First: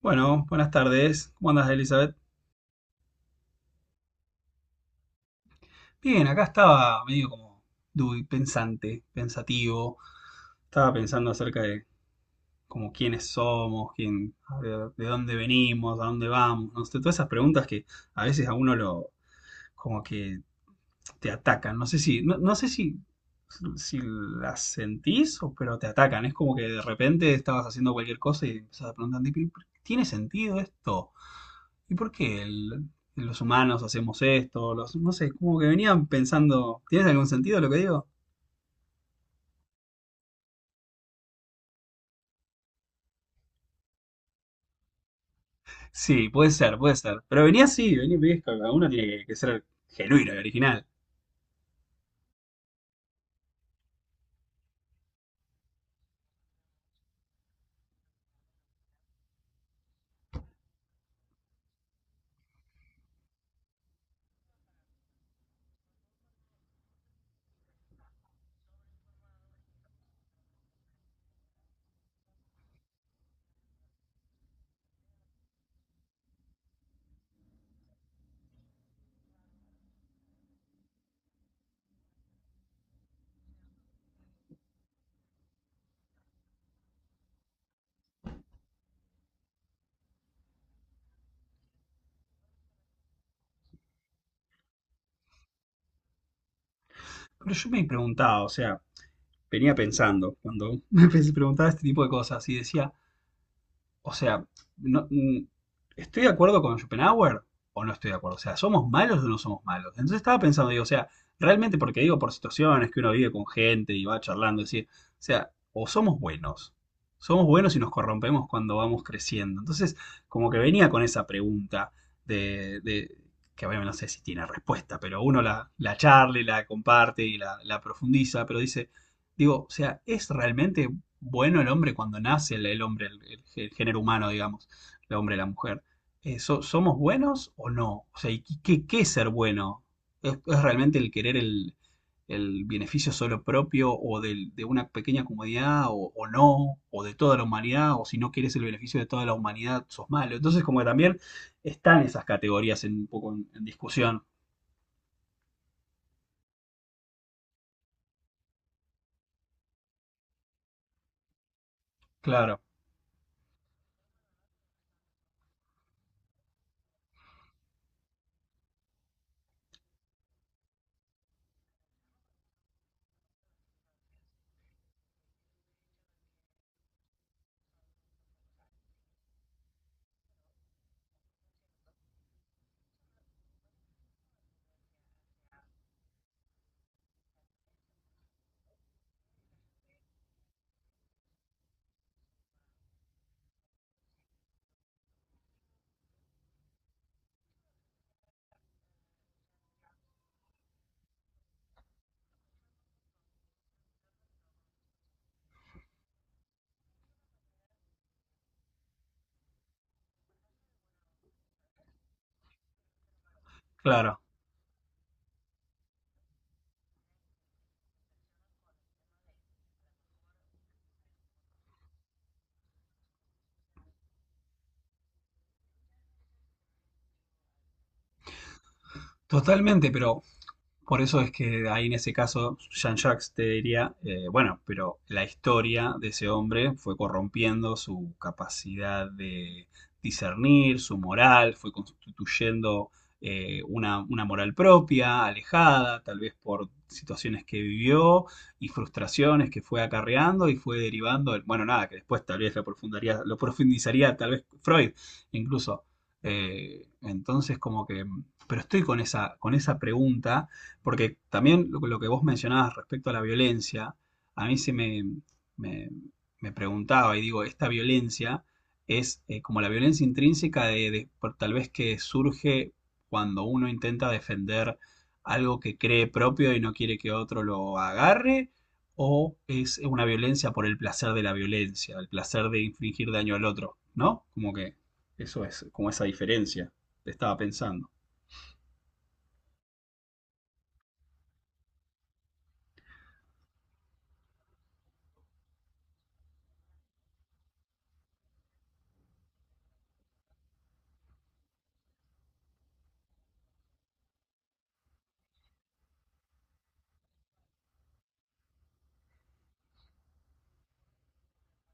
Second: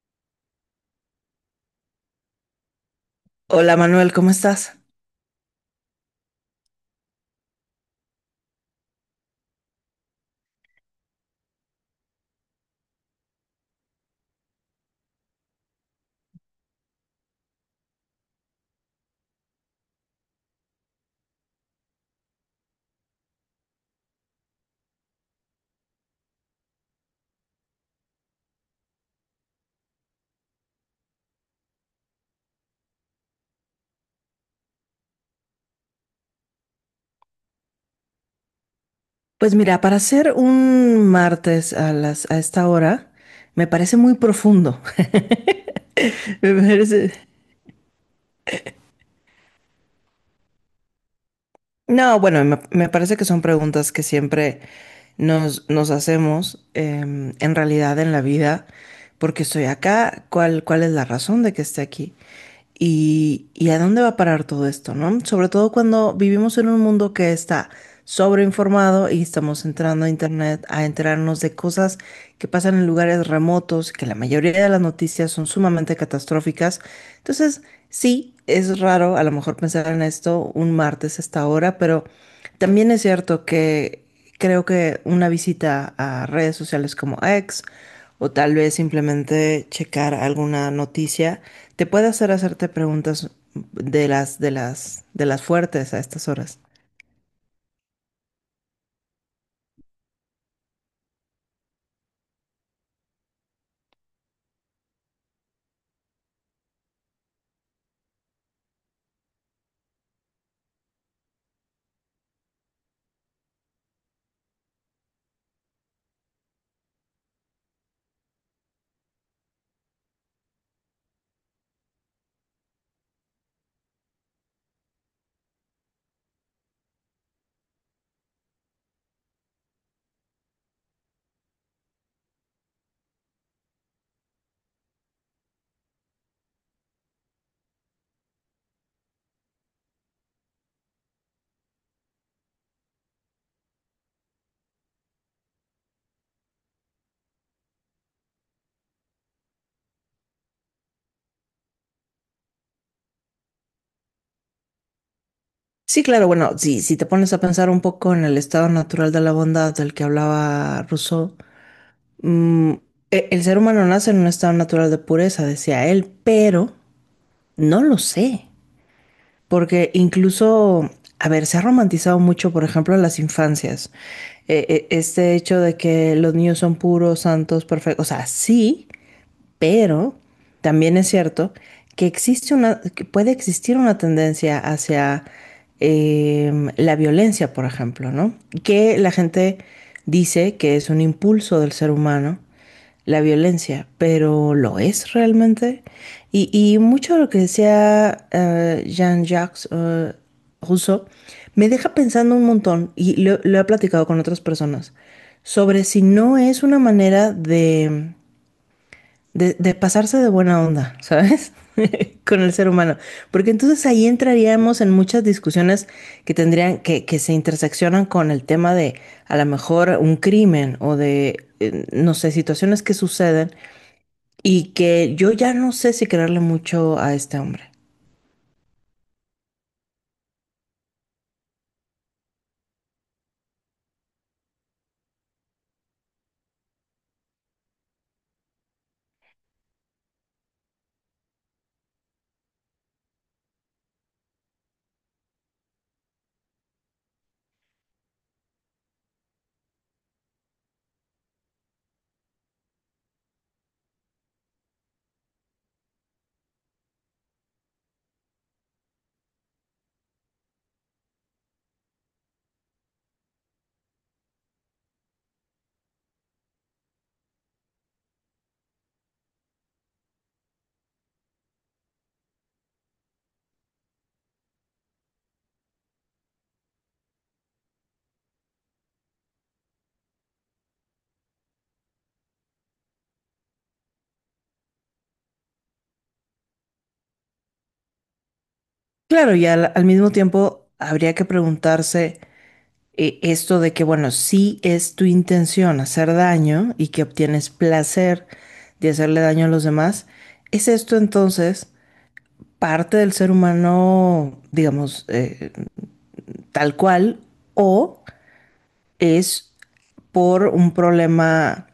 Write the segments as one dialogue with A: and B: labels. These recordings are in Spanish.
A: Bueno, buenas tardes. ¿Cómo andas, Elizabeth?
B: Hola Manuel, ¿cómo estás?
A: Bien, acá estaba medio como duy, pensante, pensativo. Estaba pensando acerca de como quiénes somos, quién, de dónde venimos, a dónde vamos, no sé, todas esas preguntas que a veces a uno lo como que te atacan. No sé si, no, no sé si, si las sentís o pero te atacan. Es como que de repente estabas haciendo cualquier cosa y empezás a preguntarte, pero ¿tiene sentido esto? ¿y por qué el- ¿Los humanos hacemos esto? Los, no sé, como que venían pensando, ¿tienes algún sentido lo que digo?
B: Pues mira, para hacer un martes a a esta hora, me parece muy profundo.
A: Sí, puede
B: Me
A: ser, puede
B: parece-
A: ser. Pero venía así, venía, ves, cada uno tiene que ser genuino y original.
B: No, bueno, me parece que son preguntas que siempre nos hacemos en realidad en la vida. ¿Porque estoy acá? ¿ cuál es la razón de que esté aquí? ¿ y a dónde va a parar todo esto, ¿no? Sobre todo cuando vivimos en un mundo que está sobreinformado y estamos entrando a internet a enterarnos de cosas que pasan en lugares remotos, que la mayoría de las noticias son sumamente catastróficas. Entonces, sí, es raro a lo mejor pensar en esto un martes a esta hora, pero también es cierto que creo que una visita a redes sociales como X o tal vez simplemente checar alguna noticia te puede hacer hacerte preguntas de de las fuertes a estas horas.
A: Pero yo me preguntaba, o sea, venía pensando, cuando me preguntaba este tipo de cosas y decía, o sea, no- mm, ¿estoy de acuerdo con Schopenhauer o no estoy de acuerdo? O sea, ¿somos malos o no somos malos? Entonces estaba pensando, digo, o sea, realmente porque digo por situaciones que uno vive con gente y va charlando, decir, o sea, o somos buenos y nos corrompemos cuando vamos creciendo. Entonces, como que venía con esa pregunta de, de- que obviamente no sé si tiene respuesta, pero uno la, la charla y la comparte y la profundiza, pero dice, digo, o sea, ¿es realmente bueno el hombre cuando nace el hombre, el, género humano, digamos, el hombre, y la mujer? ¿Somos buenos o no? O sea, ¿y qué, qué es ser bueno? Es realmente el querer el beneficio solo propio o de una pequeña comunidad o no? ¿O de toda la humanidad? ¿O si no quieres el beneficio de toda la humanidad, sos malo? Entonces, como que también están esas categorías en, un poco en discusión.
B: Sí, claro, bueno, sí, si te pones a pensar un poco en el estado natural de la bondad del que hablaba Rousseau,
A: Claro,
B: mm, el ser humano nace en un estado natural de pureza, decía él, pero no lo sé, porque incluso, a ver, se ha romantizado mucho, por ejemplo, las infancias. Este hecho de que los niños son puros, santos, perfectos, o sea, sí, pero también es cierto que existe una, que puede existir una tendencia hacia la violencia, por ejemplo, ¿no? Que la gente dice que es un impulso del ser humano, la violencia, pero ¿lo es realmente? Y mucho de lo que decía Jean-Jacques Rousseau me deja pensando un montón, y lo he platicado con otras personas, sobre si no es una manera de de pasarse de buena onda, ¿sabes? Con el ser humano. Porque entonces ahí
A: claro.
B: entraríamos en muchas discusiones que tendrían, que se interseccionan con el tema de a lo mejor un crimen o de, no sé, situaciones que suceden y que yo ya no sé si creerle mucho a este hombre.
A: Totalmente, pero por eso es que ahí en ese caso Jean-Jacques te diría, bueno, pero la historia de ese hombre fue corrompiendo su capacidad de discernir, su moral, fue constituyendo una moral propia, alejada, tal vez por situaciones que vivió y frustraciones que fue acarreando y fue derivando, bueno, nada, que después tal vez lo lo profundizaría tal vez Freud incluso. Eh, entonces como que, pero estoy con esa pregunta porque también lo que vos mencionabas respecto a la violencia, a mí se me, me- me preguntaba y digo, esta violencia es como la violencia intrínseca de, tal vez que surge cuando uno intenta defender algo que cree propio y no quiere que otro lo agarre, o es una violencia por el placer de la violencia, el placer de infligir daño al otro, ¿no? Como que eso es, como esa diferencia, estaba pensando.
B: Claro, y al mismo tiempo habría que preguntarse esto de que, bueno, sí es tu intención hacer daño y que obtienes placer de hacerle daño a los demás, ¿es esto entonces parte del ser humano, digamos, tal cual, o es por un problema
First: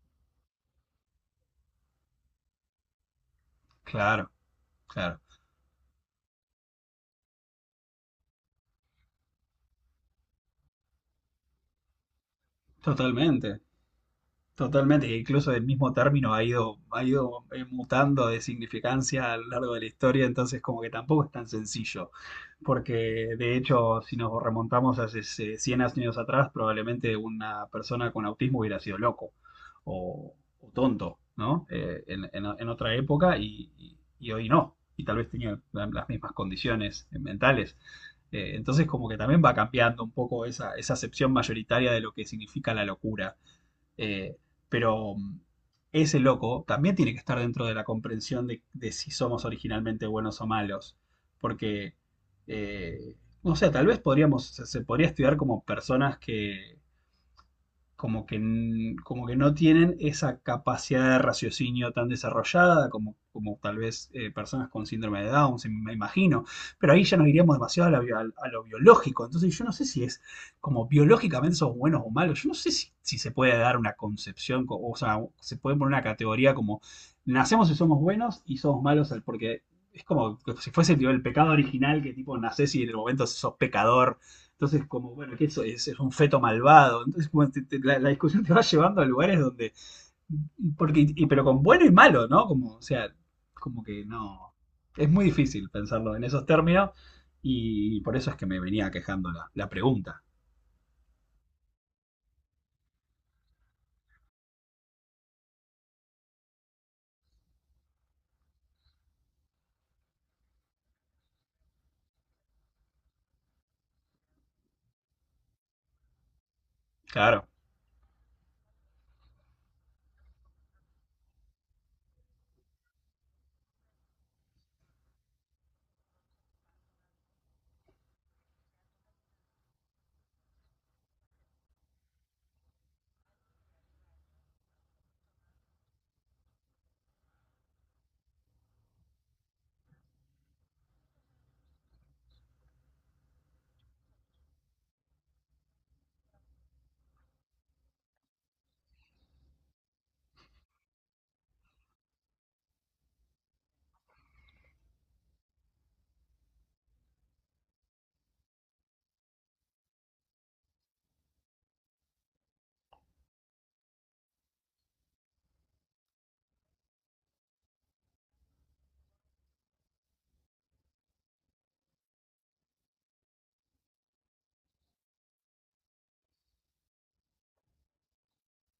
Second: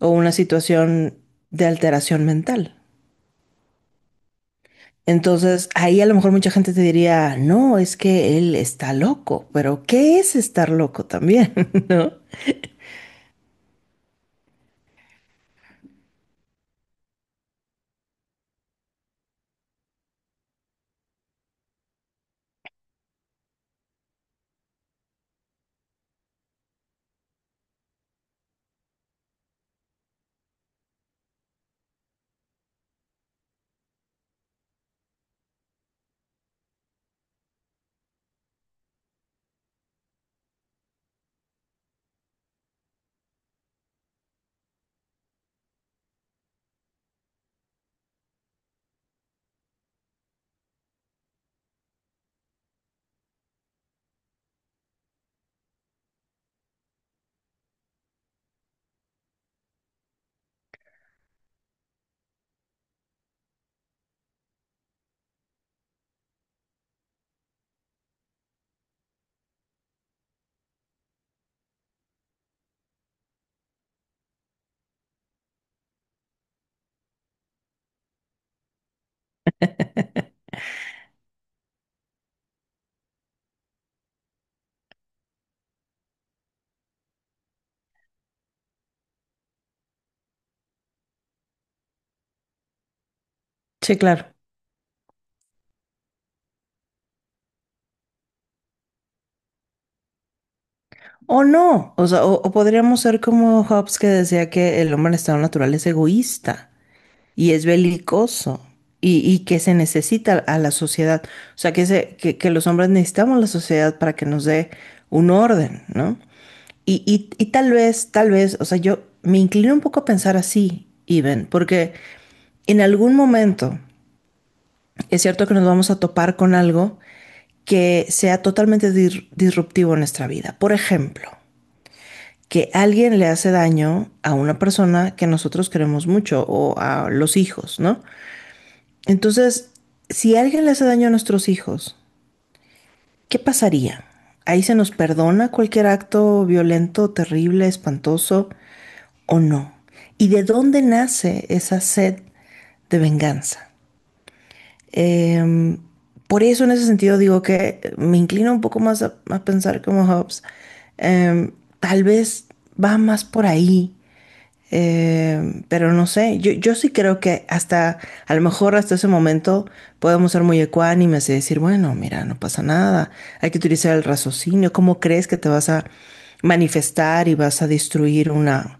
B: o una situación de alteración mental?
A: Claro, claro,
B: Entonces, ahí a lo mejor mucha gente te diría, no, es que él está loco, pero ¿qué es estar loco también? ¿No?
A: totalmente. Totalmente, que incluso el mismo término ha ido mutando de significancia a lo largo de la historia, entonces como que tampoco es tan sencillo, porque de hecho si nos remontamos hace 100 años atrás, probablemente una persona con autismo hubiera sido loco o tonto, ¿no? En otra época y, y hoy no, y tal vez tenía las mismas condiciones mentales. Entonces como que también va cambiando un poco esa, esa acepción mayoritaria de lo que significa la locura, eh, pero mm, ese loco también tiene que estar dentro de la comprensión de si somos originalmente buenos o malos. Porque, eh, no sé, tal vez podríamos, se podría estudiar como personas que, como que, como que no tienen esa capacidad de raciocinio tan desarrollada como, como tal vez personas con síndrome de Down, me imagino. Pero ahí ya nos iríamos demasiado a, a lo biológico. Entonces yo no sé si es como biológicamente sos buenos o malos. Yo no sé si, si se puede dar una concepción, o sea, se puede poner una categoría como nacemos y somos buenos y somos malos porque... Es como que si fuese tipo, el pecado original, que tipo nacés y en el momento sos pecador entonces, como, bueno, que eso es un feto malvado. Entonces, como la, la discusión te va llevando a lugares donde. Porque, pero con bueno y malo, ¿no? Como, o sea, como
B: Sí,
A: que
B: claro.
A: no. Es muy difícil pensarlo en esos términos. Y por eso es que me venía quejando la, la pregunta.
B: O no, o sea, o podríamos ser como Hobbes, que decía que el hombre en estado natural es egoísta y es belicoso y que se necesita a la sociedad, o sea, que los hombres necesitamos la sociedad para que nos dé un orden, ¿no?
A: Claro,
B: Y tal vez, o sea, yo me inclino un poco a pensar así, Iben, porque en algún momento es cierto que nos vamos a topar con algo que sea totalmente disruptivo en nuestra vida. Por ejemplo, que alguien le hace daño a una persona que nosotros queremos mucho o a los hijos, ¿no? Entonces, si alguien le hace daño a nuestros hijos, ¿qué pasaría? ¿Ahí se nos perdona cualquier acto violento, terrible, espantoso o no? ¿Y de dónde nace esa sed de venganza? Eh, por eso en ese sentido digo que me inclino un poco más a pensar como Hobbes. Eh, Tal vez va más por ahí. Pero no sé, yo sí creo que hasta, a lo mejor hasta ese momento podemos ser muy ecuánimes y decir, bueno, mira, no pasa nada, hay que utilizar el raciocinio. ¿Cómo crees que te vas a manifestar y vas a destruir una,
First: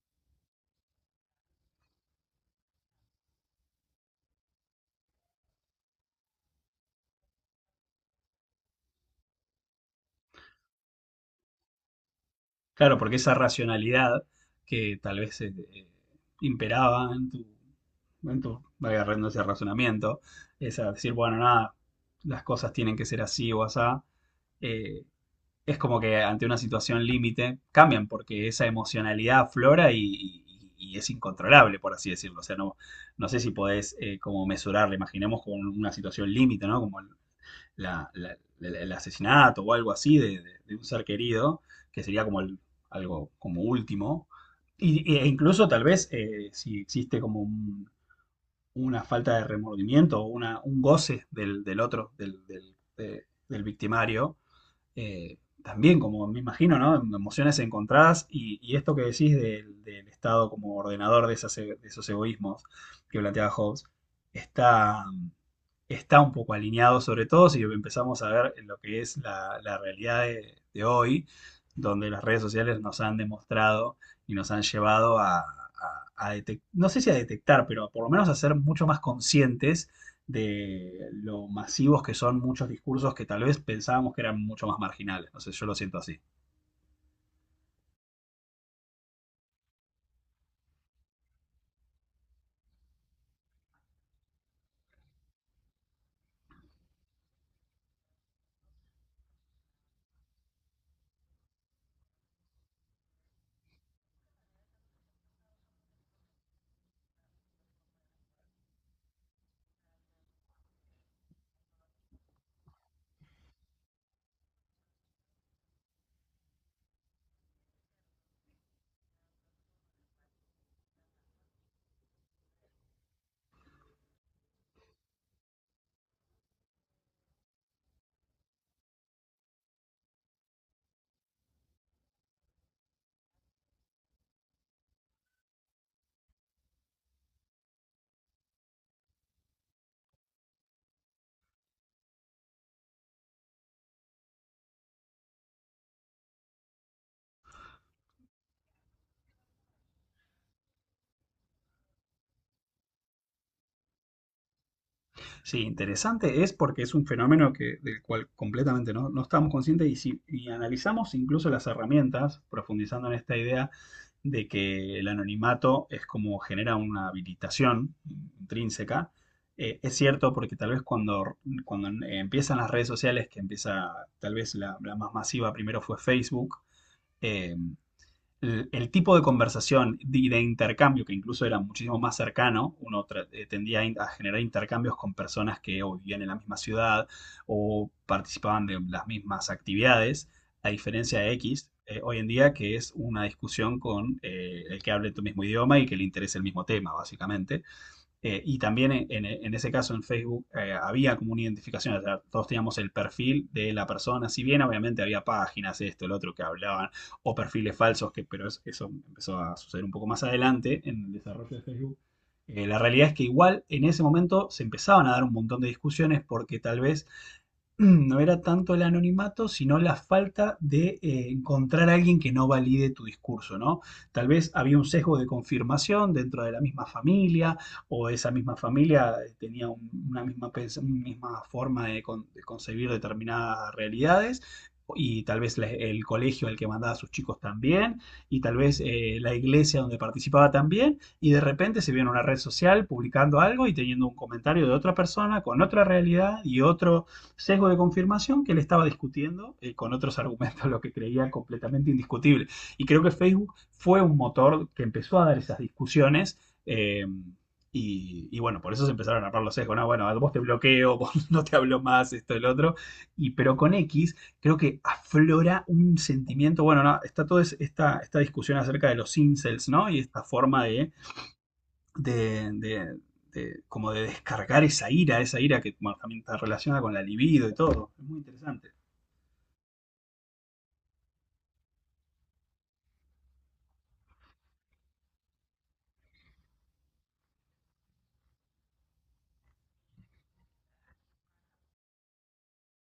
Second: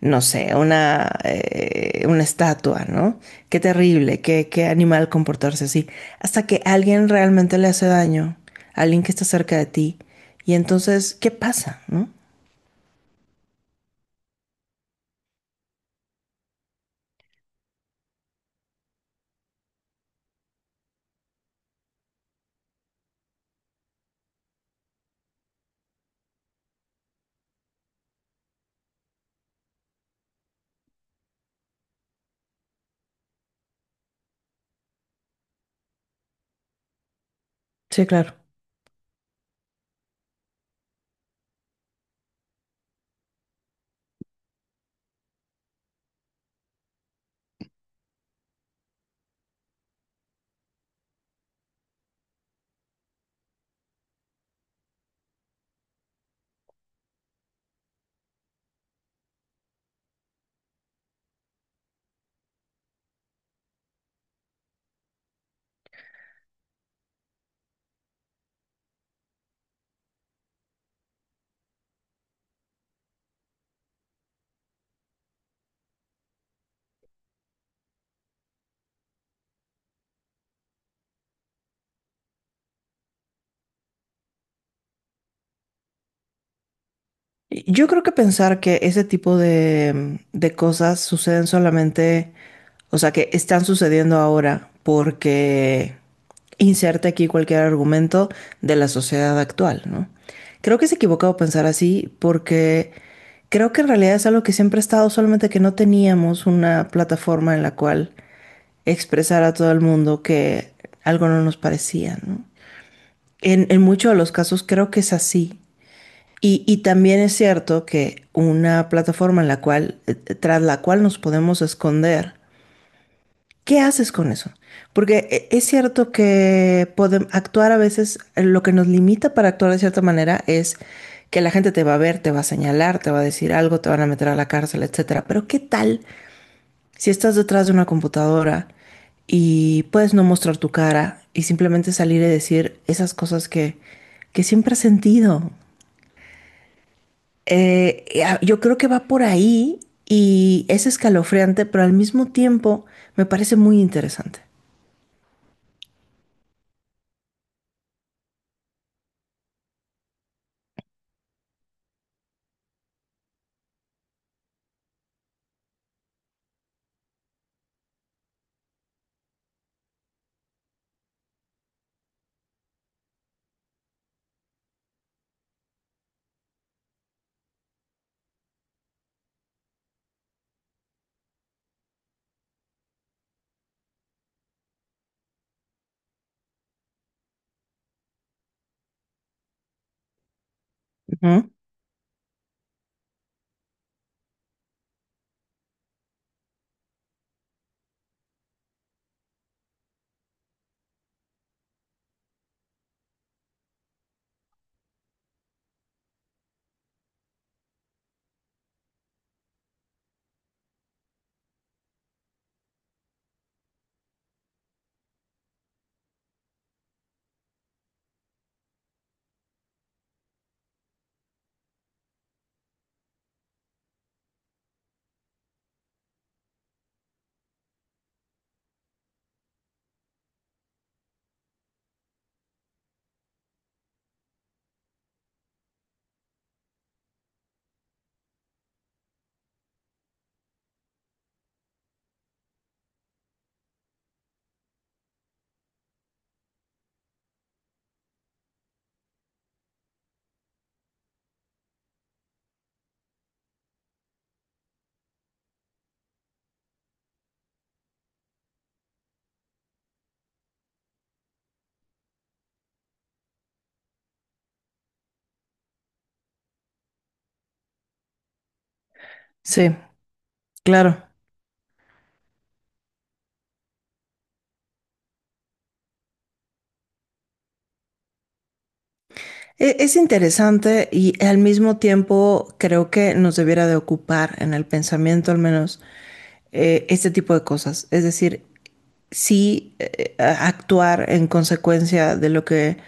B: no sé, una estatua, ¿no? Qué terrible, qué animal comportarse así, hasta que alguien realmente le hace daño, alguien que está cerca de ti, y entonces, ¿qué pasa, no?
A: claro, porque esa racionalidad que tal vez imperaba en tu. En tu, valga la redundancia, razonamiento. Esa, decir, bueno, nada, las cosas tienen que ser así o asá. eh, es como que ante una situación límite cambian porque esa emocionalidad aflora y, y es incontrolable, por así decirlo. O sea, no, no sé si podés como mesurarla, imaginemos con una situación límite, ¿no? Como el,
B: Sí, claro.
A: el asesinato o algo así de, de un ser querido, que sería como algo como último. Y, e incluso tal vez si existe como una falta de remordimiento o una, un goce del, del otro, del, del, del victimario, también, como me imagino, ¿no? Emociones encontradas y esto que decís del, del Estado como ordenador de, esas, de, esos egoísmos que planteaba Hobbes, está, está un poco alineado, sobre todo si empezamos a ver lo que es la, la realidad de hoy, donde las redes sociales nos han demostrado y nos han llevado a no sé si a detectar, pero por lo menos a ser mucho más conscientes de lo masivos que son muchos discursos que tal vez pensábamos que eran mucho más marginales. No sé, yo lo siento así.
B: Yo creo que pensar que ese tipo de, de cosas suceden solamente, o sea, que están sucediendo ahora porque inserte aquí cualquier argumento de la sociedad actual, ¿no? Creo que es equivocado pensar así porque creo que en realidad es algo que siempre ha estado, solamente que no teníamos una plataforma en la cual expresar a todo el mundo que algo no nos parecía, ¿no? En muchos de los casos creo que es así. Y también es cierto que una plataforma en la cual, tras la cual nos podemos esconder, ¿qué haces con eso? Porque es cierto que actuar a veces, lo que nos limita para actuar de cierta manera es que la gente te va a ver, te va a señalar, te va a decir algo, te van a meter a la cárcel, etcétera. Pero ¿qué tal si estás detrás de una computadora y puedes no mostrar tu cara y simplemente salir y decir esas cosas que siempre has sentido? Yo creo que va por ahí y es escalofriante, pero al mismo tiempo me parece muy interesante.
A: Sí, interesante es porque es un fenómeno que, del cual completamente no, no estamos conscientes y si y analizamos incluso las herramientas, profundizando en esta idea de que el anonimato es como genera una habilitación intrínseca, es cierto porque tal vez cuando empiezan las redes sociales, que empieza tal vez la, la más masiva primero fue Facebook, eh, el tipo de conversación y de, intercambio, que incluso era muchísimo más cercano, uno tendía a, a generar intercambios con personas que o vivían en la misma ciudad o participaban de las mismas actividades, a diferencia de
B: Ujú.
A: X, hoy en día, que es una discusión con el que hable tu mismo idioma y que le interese el mismo tema, básicamente. En ese caso en Facebook había como una identificación, o sea, todos teníamos el perfil de la persona, si bien obviamente había páginas, esto, el otro que hablaban, o perfiles falsos, que, eso empezó a suceder un poco más adelante en el desarrollo de Facebook. La realidad es que igual en ese momento se empezaban a dar un montón de discusiones porque tal vez no era tanto el anonimato, sino la falta de encontrar a alguien que no valide tu discurso, ¿no? Tal vez había un sesgo de confirmación dentro de la misma familia, o esa misma familia tenía una misma, una misma forma de, de concebir determinadas realidades. Y tal vez el colegio al que mandaba a sus chicos también, y tal vez la iglesia donde participaba también, y de repente se vio en una red social publicando algo y teniendo un comentario de otra persona con otra realidad y otro, sesgo de confirmación que él estaba discutiendo con otros argumentos, lo que creía completamente indiscutible. Y creo que Facebook fue un motor que empezó a dar esas discusiones. eh, y, y bueno, por eso se empezaron a armar los sesgos. No, bueno, vos te bloqueo, vos no te hablo más, esto, el otro. Y pero con X creo que aflora un sentimiento. Bueno, no, está toda esta, esta discusión acerca de los incels,
B: Sí,
A: ¿no? Y esta forma
B: claro.
A: de, como de descargar esa ira que bueno, también está relacionada con la libido y todo. Es muy interesante.
B: Es interesante y al mismo tiempo creo que nos debiera de ocupar en el pensamiento al menos este tipo de cosas. Es decir, sí, actuar en consecuencia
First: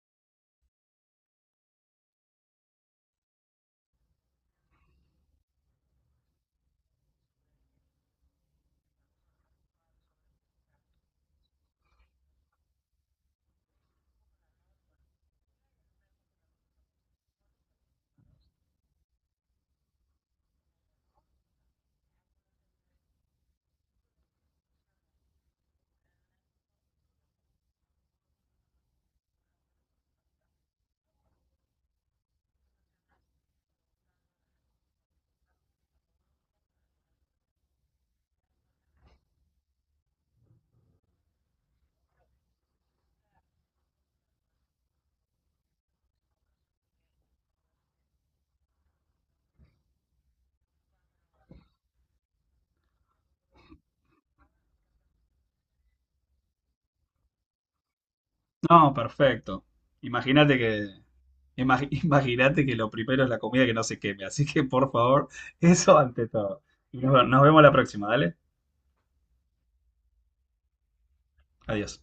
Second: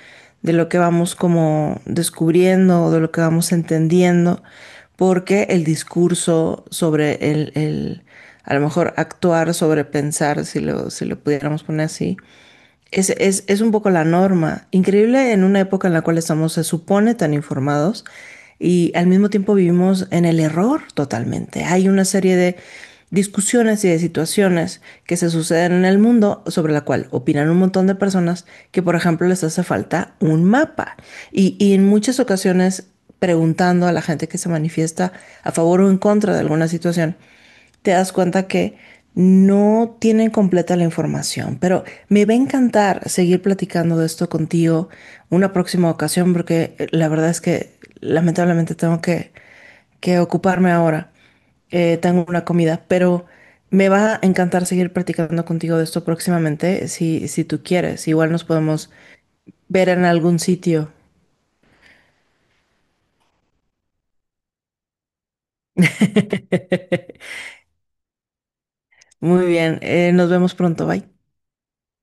B: de lo que vamos como descubriendo o de lo que vamos entendiendo, porque el discurso sobre a lo mejor actuar sobre pensar, si si lo pudiéramos poner así, es un poco la norma. Increíble en una época en la cual estamos, se supone, tan informados y al mismo tiempo vivimos en el error totalmente. Hay una serie de discusiones y de situaciones que se suceden en el mundo sobre la cual opinan un montón de personas que, por ejemplo, les hace falta un mapa. Y en muchas ocasiones preguntando a la gente que se manifiesta a favor o en contra de alguna situación, te das cuenta que no tienen completa la información, pero me va a encantar seguir platicando de esto contigo una próxima ocasión porque la verdad es que lamentablemente tengo que ocuparme ahora. Tengo una comida, pero me va a encantar seguir platicando contigo de esto próximamente si, si tú quieres. Igual nos podemos
A: No, perfecto.
B: ver en algún
A: Imagínate que
B: sitio.
A: imagínate que lo primero es la comida que no se queme, así que por favor, eso ante todo. Y nos vemos la próxima, dale.
B: Muy bien, nos vemos pronto, bye.
A: Adiós.